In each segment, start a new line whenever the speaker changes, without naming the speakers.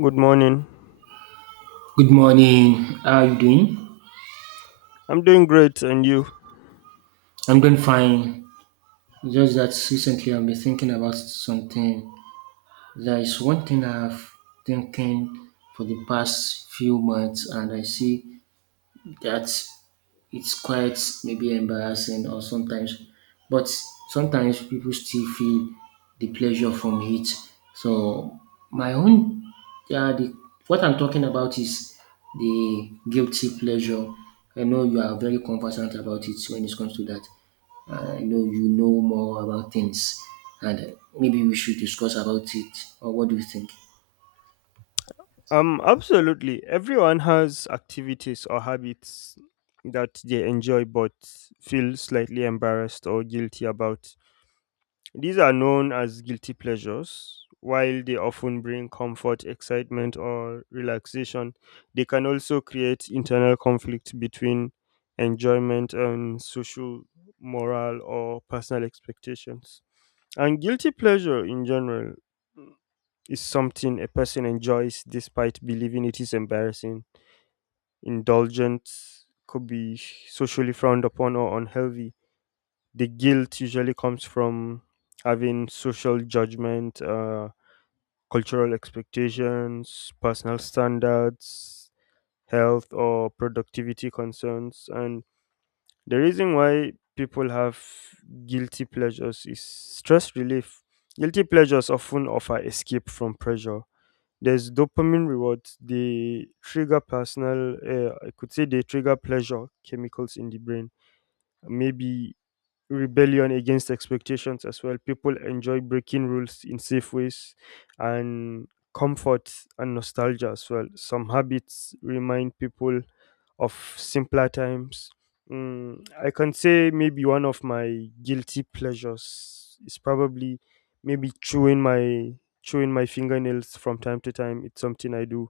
Good morning.
Good morning. How are you doing?
I'm doing great, and you?
I'm doing fine. Just that recently I've been thinking about something. There is one thing I've thinking for the past few months, and I see that it's quite maybe embarrassing or sometimes but sometimes people still feel the pleasure from it, so my own, yeah, the what I'm talking about is the guilty pleasure. I know you are very conversant about it when it comes to that. I know you know more about things, and maybe we should discuss about it. Or what do you think?
Absolutely. Everyone has activities or habits that they enjoy but feel slightly embarrassed or guilty about. These are known as guilty pleasures. While they often bring comfort, excitement, or relaxation, they can also create internal conflict between enjoyment and social, moral, or personal expectations. And guilty pleasure in general is something a person enjoys despite believing it is embarrassing. Indulgence could be socially frowned upon or unhealthy. The guilt usually comes from having social judgment, cultural expectations, personal standards, health or productivity concerns. And the reason why people have guilty pleasures is stress relief. Guilty pleasures often offer escape from pressure. There's dopamine rewards. They trigger personal, I could say they trigger pleasure chemicals in the brain. Maybe rebellion against expectations as well. People enjoy breaking rules in safe ways, and comfort and nostalgia as well. Some habits remind people of simpler times. I can say maybe one of my guilty pleasures is probably maybe chewing my fingernails from time to time. It's something I do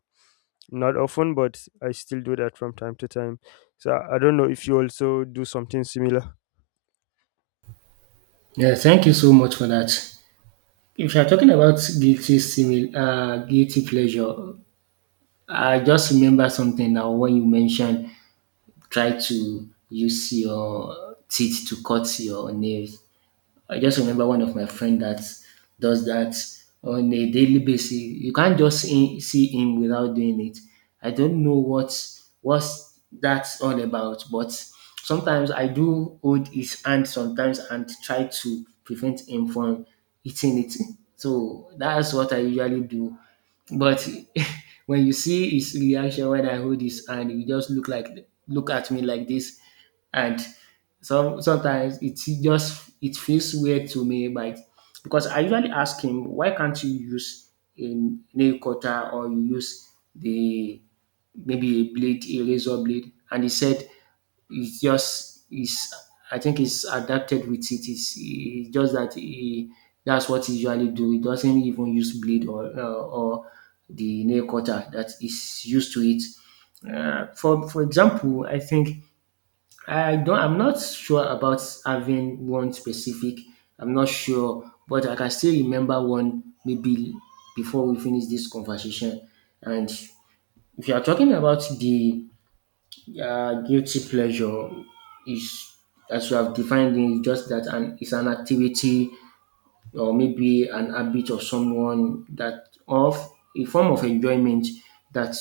not often, but I still do that from time to time. So I don't know if you also do something similar.
Yeah, thank you so much for that. If you're talking about guilty pleasure, I just remember something now when you mentioned try to use your teeth to cut your nails. I just remember one of my friend that does that on a daily basis. You can't just see him without doing it. I don't know what what's that's all about, but sometimes I do hold his hand sometimes and try to prevent him from eating it. So that's what I usually do, but when you see his reaction when I hold his hand, he just look like look at me like this, and sometimes it just it feels weird to me, but because I usually ask him why can't you use a nail cutter, or you use the maybe a blade, a razor blade, and he said it's just is I think he's adapted with it. It's just that he that's what he usually do. He doesn't even use blade or the nail cutter that is used to it. For example, I think I don't. I'm not sure about having one specific. I'm not sure, but I can still remember one maybe before we finish this conversation. And if you are talking about the, yeah, guilty pleasure is, as you have defined it, just that, and it's an activity or maybe an habit of someone that of a form of enjoyment that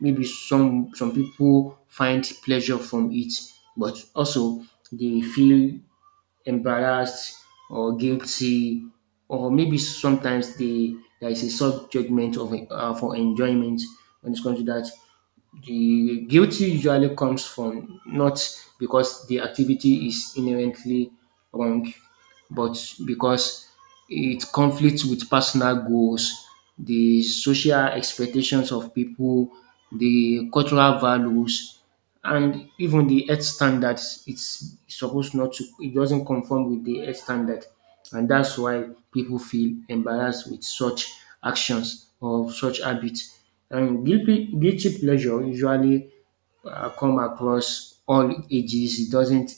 maybe some people find pleasure from it, but also they feel embarrassed or guilty, or maybe sometimes they there is a soft judgment of, for enjoyment when it comes to that. The guilty usually comes from not because the activity is inherently wrong, but because it conflicts with personal goals, the social expectations of people, the cultural values, and even the health standards it's supposed not to it doesn't conform with the health standard, and that's why people feel embarrassed with such actions or such habits. And guilty pleasure usually come across all ages. It doesn't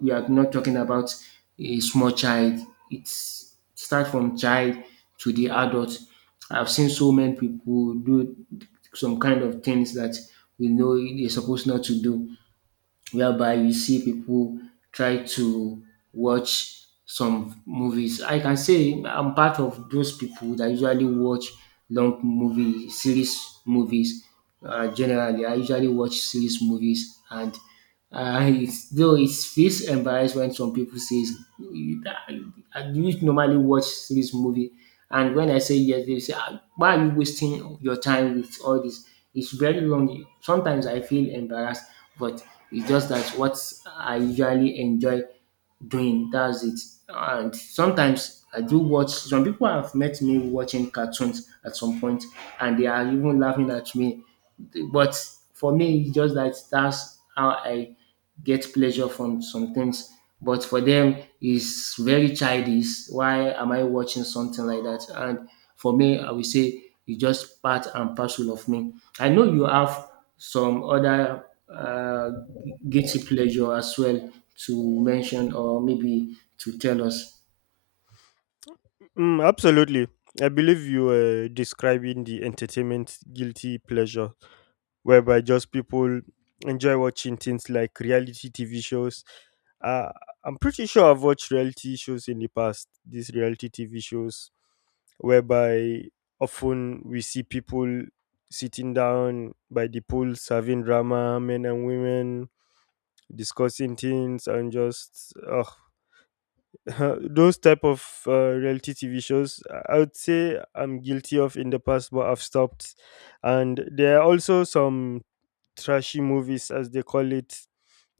we are not talking about a small child. It's start from child to the adult. I've seen so many people do some kind of things that we know you're supposed not to do, whereby you see people try to watch some movies. I can say I'm part of those people that usually watch long movie series movies. Generally, I usually watch series movies, and it's, though it feels embarrassed when some people say I, I used normally watch this movie, and when I say yes, they say, "Ah, why are you wasting your time with all this?" It's very long. Sometimes I feel embarrassed, but it's just that what I usually enjoy doing. That's it. And sometimes I do watch. Some people have met me watching cartoons at some point, and they are even laughing at me, but for me, it's just that that's how I get pleasure from some things. But for them, it's very childish. Why am I watching something like that? And for me, I will say it's just part and parcel of me. I know you have some other uh, guilty pleasure as well to mention or maybe to tell us.
Absolutely. I believe you were describing the entertainment guilty pleasure, whereby just people enjoy watching things like reality TV shows. Uh, I'm pretty sure I've watched reality shows in the past, these reality TV shows, whereby often we see people sitting down by the pools having drama, men and women discussing things and just oh, those type of reality TV shows. I would say I'm guilty of in the past, but I've stopped. And there are also some trashy movies, as they call it,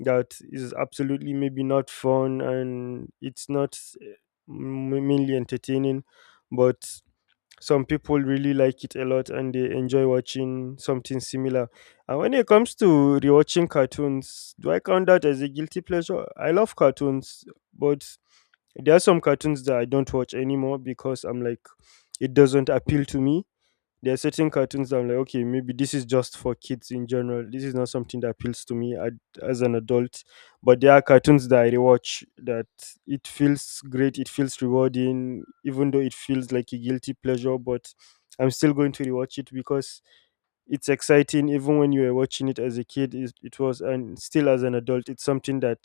that is absolutely maybe not fun and it's not mainly entertaining, but some people really like it a lot and they enjoy watching something similar. And when it comes to rewatching cartoons, do I count that as a guilty pleasure? I love cartoons, but there are some cartoons that I don't watch anymore because I'm like, it doesn't appeal to me. There are certain cartoons that I'm like, okay, maybe this is just for kids in general. This is not something that appeals to me as an adult. But there are cartoons that I rewatch that it feels great, it feels rewarding, even though it feels like a guilty pleasure. But I'm still going to rewatch it because it's exciting. Even when you were watching it as a kid, it was, and still as an adult, it's something that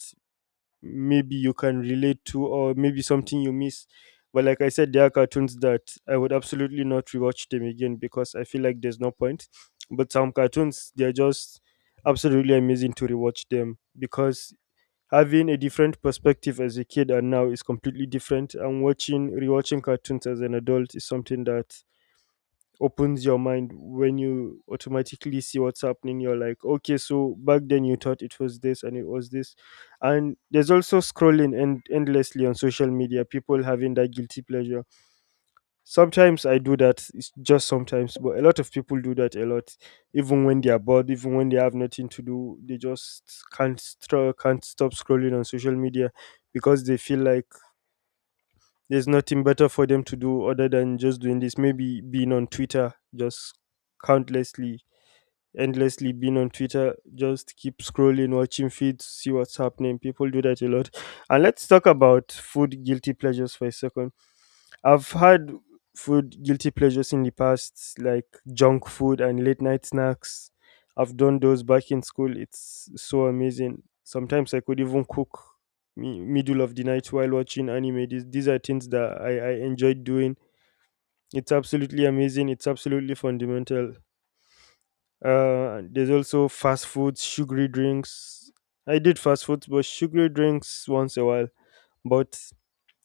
maybe you can relate to, or maybe something you miss. But like I said, there are cartoons that I would absolutely not rewatch them again because I feel like there's no point. But some cartoons, they're just absolutely amazing to rewatch them because having a different perspective as a kid and now is completely different, and watching, rewatching cartoons as an adult is something that opens your mind. When you automatically see what's happening, you're like, okay, so back then you thought it was this, and it was this. And there's also scrolling and endlessly on social media, people having that guilty pleasure. Sometimes I do that. It's just sometimes, but a lot of people do that a lot. Even when they are bored, even when they have nothing to do, they just can't stop scrolling on social media because they feel like there's nothing better for them to do other than just doing this. Maybe being on Twitter, just countlessly, endlessly being on Twitter, just keep scrolling, watching feeds, see what's happening. People do that a lot. And let's talk about food guilty pleasures for a second. I've had food guilty pleasures in the past, like junk food and late night snacks. I've done those back in school. It's so amazing. Sometimes I could even cook middle of the night while watching anime. These are things that I enjoyed doing. It's absolutely amazing. It's absolutely fundamental. There's also fast foods, sugary drinks. I did fast foods, but sugary drinks once a while. But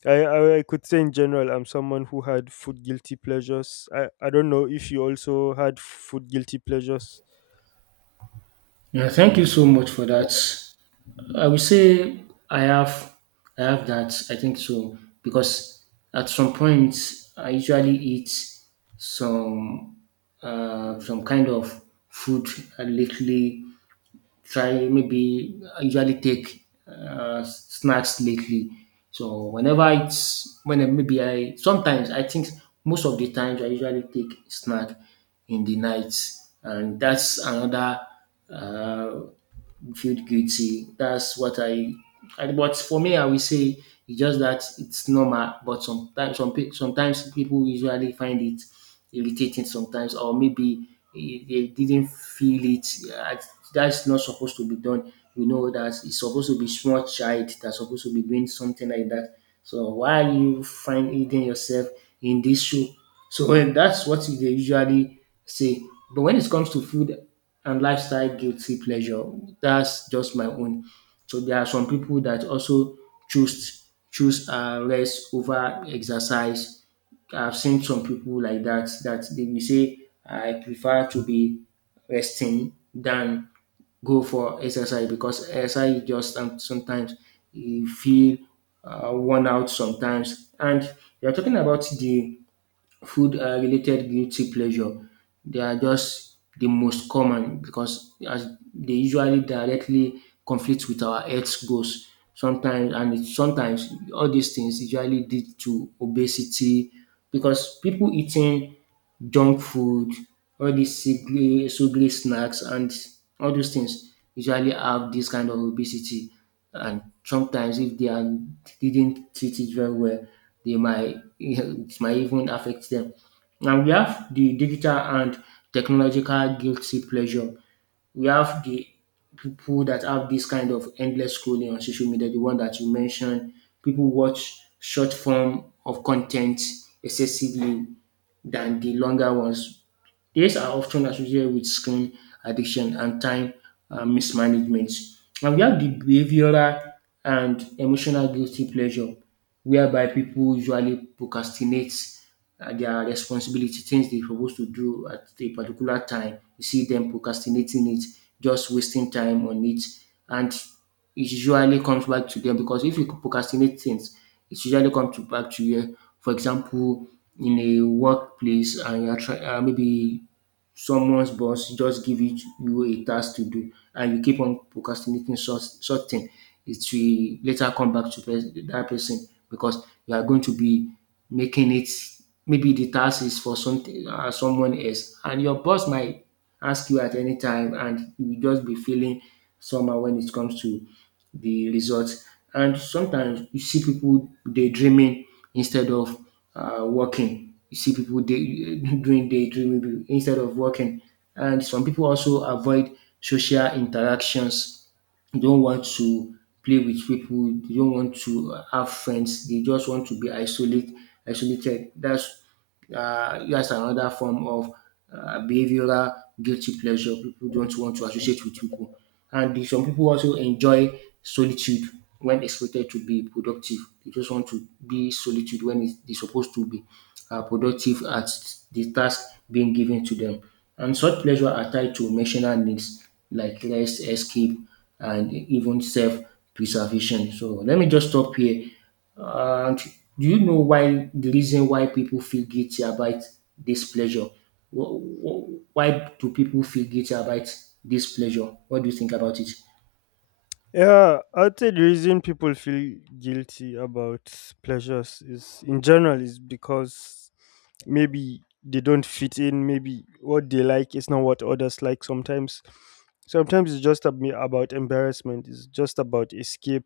I could say in general, I'm someone who had food guilty pleasures. I don't know if you also had food guilty pleasures.
Yeah, thank you so much for that. I would say I have I have that. I think so because at some point I usually eat some some kind of food. I lately try maybe I usually take snacks lately. So whenever it's when I, maybe I sometimes I think most of the times I usually take snack in the night, and that's another. Uh, Feel guilty. That's what I. But for me, I will say it's just that it's normal. But sometimes, sometimes people usually find it irritating sometimes, or maybe they didn't feel it. eh, That's not supposed to be done. We know that it's supposed to be small child that's supposed to be doing something like that. So why are you finding yourself in this shoe? So when that's what they usually say. But when it comes to food and lifestyle guilty pleasure. That's just my own. So there are some people that also choose choose rest over exercise. I've seen some people like that that they will say I prefer to be resting than go for exercise because exercise is just sometimes you feel worn out sometimes. And you're talking about the food related guilty pleasure, they are just the most common because as they usually directly conflict with our health goals sometimes, and it, sometimes all these things usually lead to obesity because people eating junk food, all these sugary snacks, and all those things usually have this kind of obesity. And sometimes if they are, didn't treat it very well, they might it might even affect them. Now we have the digital and technological guilty pleasure. We have the people that have this kind of endless scrolling on social media, the one that you mentioned. People watch short form of content excessively than the longer ones. These are often associated with screen addiction and time, mismanagement. And we have the behavioral and emotional guilty pleasure, whereby people usually procrastinate their responsibility, things they're supposed to do at a particular time. You see them procrastinating it, just wasting time on it. And it usually comes back to them because if you procrastinate things, it usually comes to back to you. For example, in a workplace, and you're maybe someone's boss just give it you a task to do, and you keep on procrastinating such thing, it will later come back to that person because you are going to be making it maybe the task is for something someone else, and your boss might ask you at any time, and you will just be feeling somehow when it comes to the results. And sometimes you see people daydreaming instead of working. You see people day, doing daydreaming instead of working. And some people also avoid social interactions. They don't want to play with people. They don't want to have friends. They just want to be isolated. That's another form of behavioral guilty pleasure. People don't want to associate with people, and some people also enjoy solitude when expected to be productive. They just want to be solitude when it's, they're supposed to be productive at the task being given to them. And such pleasure are tied to emotional needs like rest, escape, and even self preservation. So let me just stop here. And do you know why the reason why people feel guilty about this pleasure? Why do people feel guilty about this pleasure? What do you think about it?
Yeah, I'd say the reason people feel guilty about pleasures is in general is because maybe they don't fit in, maybe what they like is not what others like sometimes. Sometimes it's just about embarrassment, it's just about escape,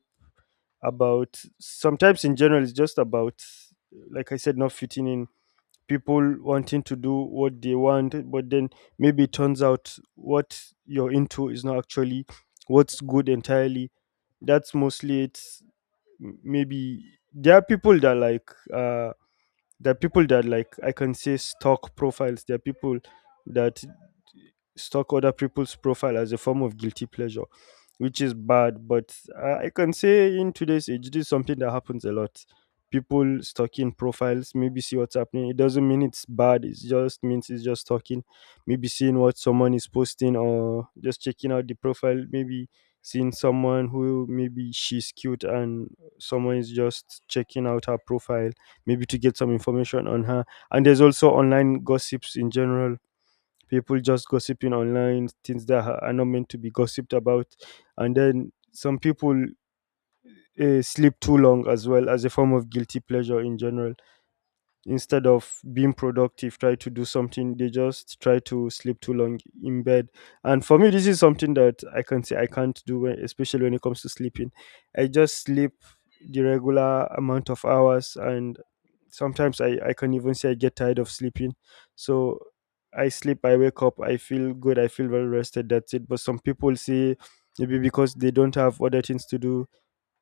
about sometimes in general, it's just about, like I said, not fitting in. People wanting to do what they want, but then maybe it turns out what you're into is not actually what's good entirely. That's mostly it. Maybe there are people that like I can say stalk profiles. There are people that stalk other people's profile as a form of guilty pleasure, which is bad. But I can say in today's age, this is something that happens a lot. People stalking profiles, maybe see what's happening. It doesn't mean it's bad. It just means it's just stalking. Maybe seeing what someone is posting or just checking out the profile. Maybe seeing someone who maybe she's cute, and someone is just checking out her profile maybe to get some information on her. And there's also online gossips in general. People just gossiping online, things that are not meant to be gossiped about. And then some people sleep too long as well as a form of guilty pleasure in general. Instead of being productive, try to do something, they just try to sleep too long in bed. And for me, this is something that I can say I can't do, especially when it comes to sleeping. I just sleep the regular amount of hours, and sometimes I can even say I get tired of sleeping. So I sleep, I wake up, I feel good, I feel well rested. That's it. But some people say maybe because they don't have other things to do,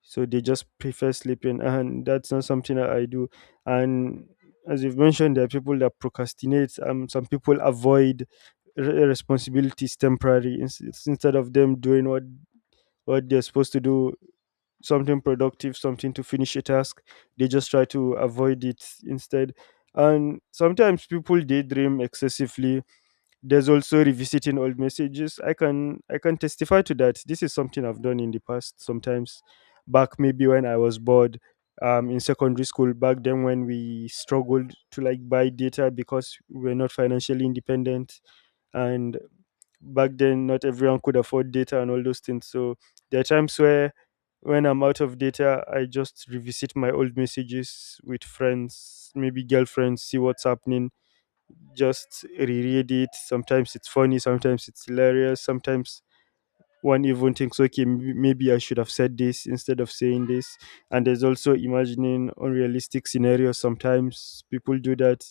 so they just prefer sleeping, and that's not something that I do. And as you've mentioned, there are people that procrastinate. Some people avoid responsibilities temporary, instead of them doing what they're supposed to do, something productive, something to finish a task, they just try to avoid it instead. And sometimes people daydream excessively. There's also revisiting old messages. I can testify to that. This is something I've done in the past sometimes. Back maybe when I was bored, in secondary school, back then when we struggled to like buy data because we were not financially independent, and back then not everyone could afford data and all those things. So there are times where when I'm out of data, I just revisit my old messages with friends, maybe girlfriends, see what's happening, just reread it. Sometimes it's funny, sometimes it's hilarious, sometimes one even thinks, okay, maybe I should have said this instead of saying this. And there's also imagining unrealistic scenarios. Sometimes people do that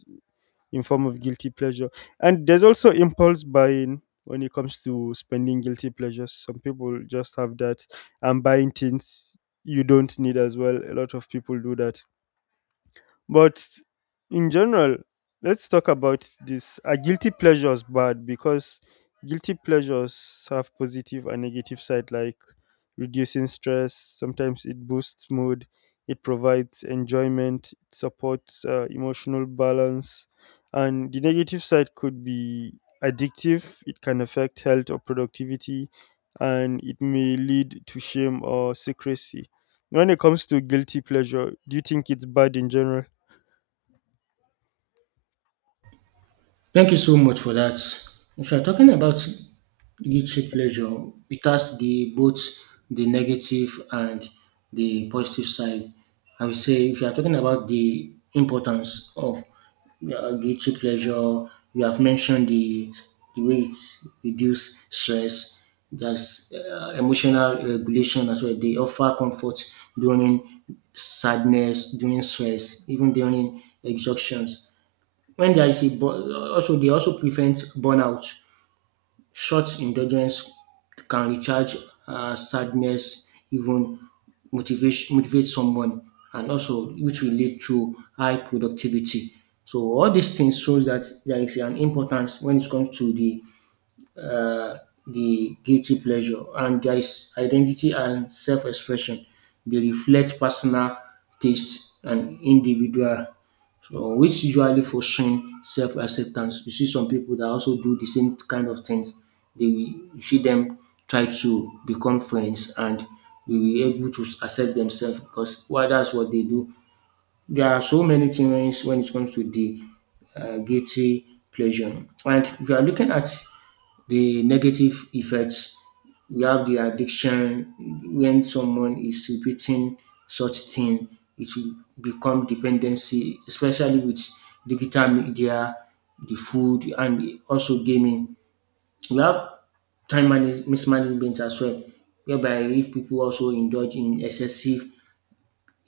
in form of guilty pleasure. And there's also impulse buying when it comes to spending guilty pleasures. Some people just have that, and buying things you don't need as well. A lot of people do that. But in general, let's talk about this. Are guilty pleasures bad? Because guilty pleasures have positive and negative side, like reducing stress. Sometimes it boosts mood. It provides enjoyment. It supports emotional balance. And the negative side could be addictive. It can affect health or productivity, and it may lead to shame or secrecy. When it comes to guilty pleasure, do you think it's bad in general?
Thank you so much for that. If you're talking about guilty pleasure, it has the both the negative and the positive side. I would say if you're talking about the importance of guilty pleasure, you have mentioned the way it reduce stress, there's emotional regulation as well. They offer comfort during sadness, during stress, even during exhaustions. When there is a also they also prevent burnout. Short indulgence can recharge sadness, even motivate someone, and also which will lead to high productivity. So all these things shows that there is an importance when it comes to the guilty pleasure, and there is identity and self expression. They reflect personal taste and individual, so which usually fostering self acceptance. You see some people that also do the same kind of things. They will you see them try to become friends, and they will be able to accept themselves because well, that's what they do. There are so many things when it comes to the guilty pleasure. And if you are looking at the negative effects. We have the addiction when someone is repeating such thing, it will become dependency, especially with digital media, the food, and also gaming. We have mismanagement as well, whereby if people also indulge in excessive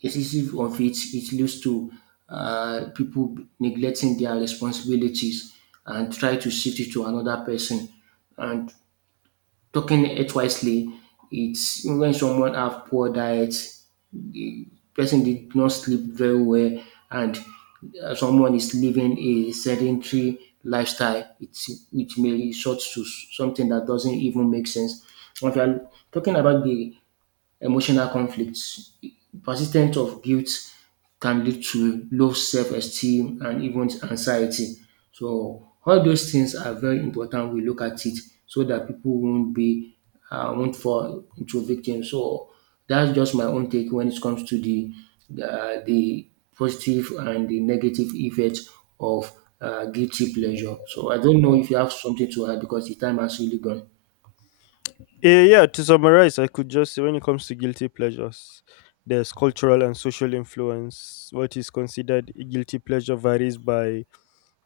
excessive of it, it leads to people neglecting their responsibilities and try to shift it to another person, and talking it wisely, it's when someone have poor diet, person did not sleep very well, and someone is living a sedentary lifestyle, it's, it may resort to something that doesn't even make sense. If you are talking about the emotional conflicts. Persistence of guilt can lead to low self-esteem and even anxiety. So all those things are very important. We look at it so that people won't be won't fall into victim. So that's just my own take when it comes to the positive and the negative effects of guilty pleasure. So I don't know if you have something to add because the time has really gone.
Yeah, to summarize, I could just say when it comes to guilty pleasures, there's cultural and social influence. What is considered a guilty pleasure varies by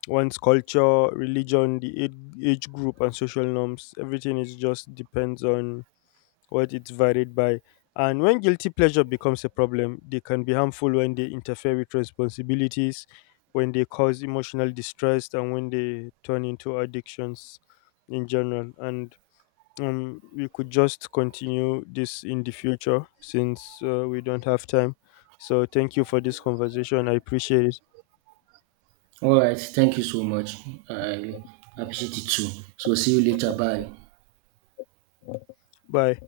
one's culture, religion, the age group, and social norms. Everything is just depends on what it's varied by. And when guilty pleasure becomes a problem, they can be harmful when they interfere with responsibilities, when they cause emotional distress, and when they turn into addictions in general. And we could just continue this in the future since we don't have time. So, thank you for this conversation. I appreciate it.
Alright, thank you so much. I appreciate it too. So see you later. Bye.
Bye.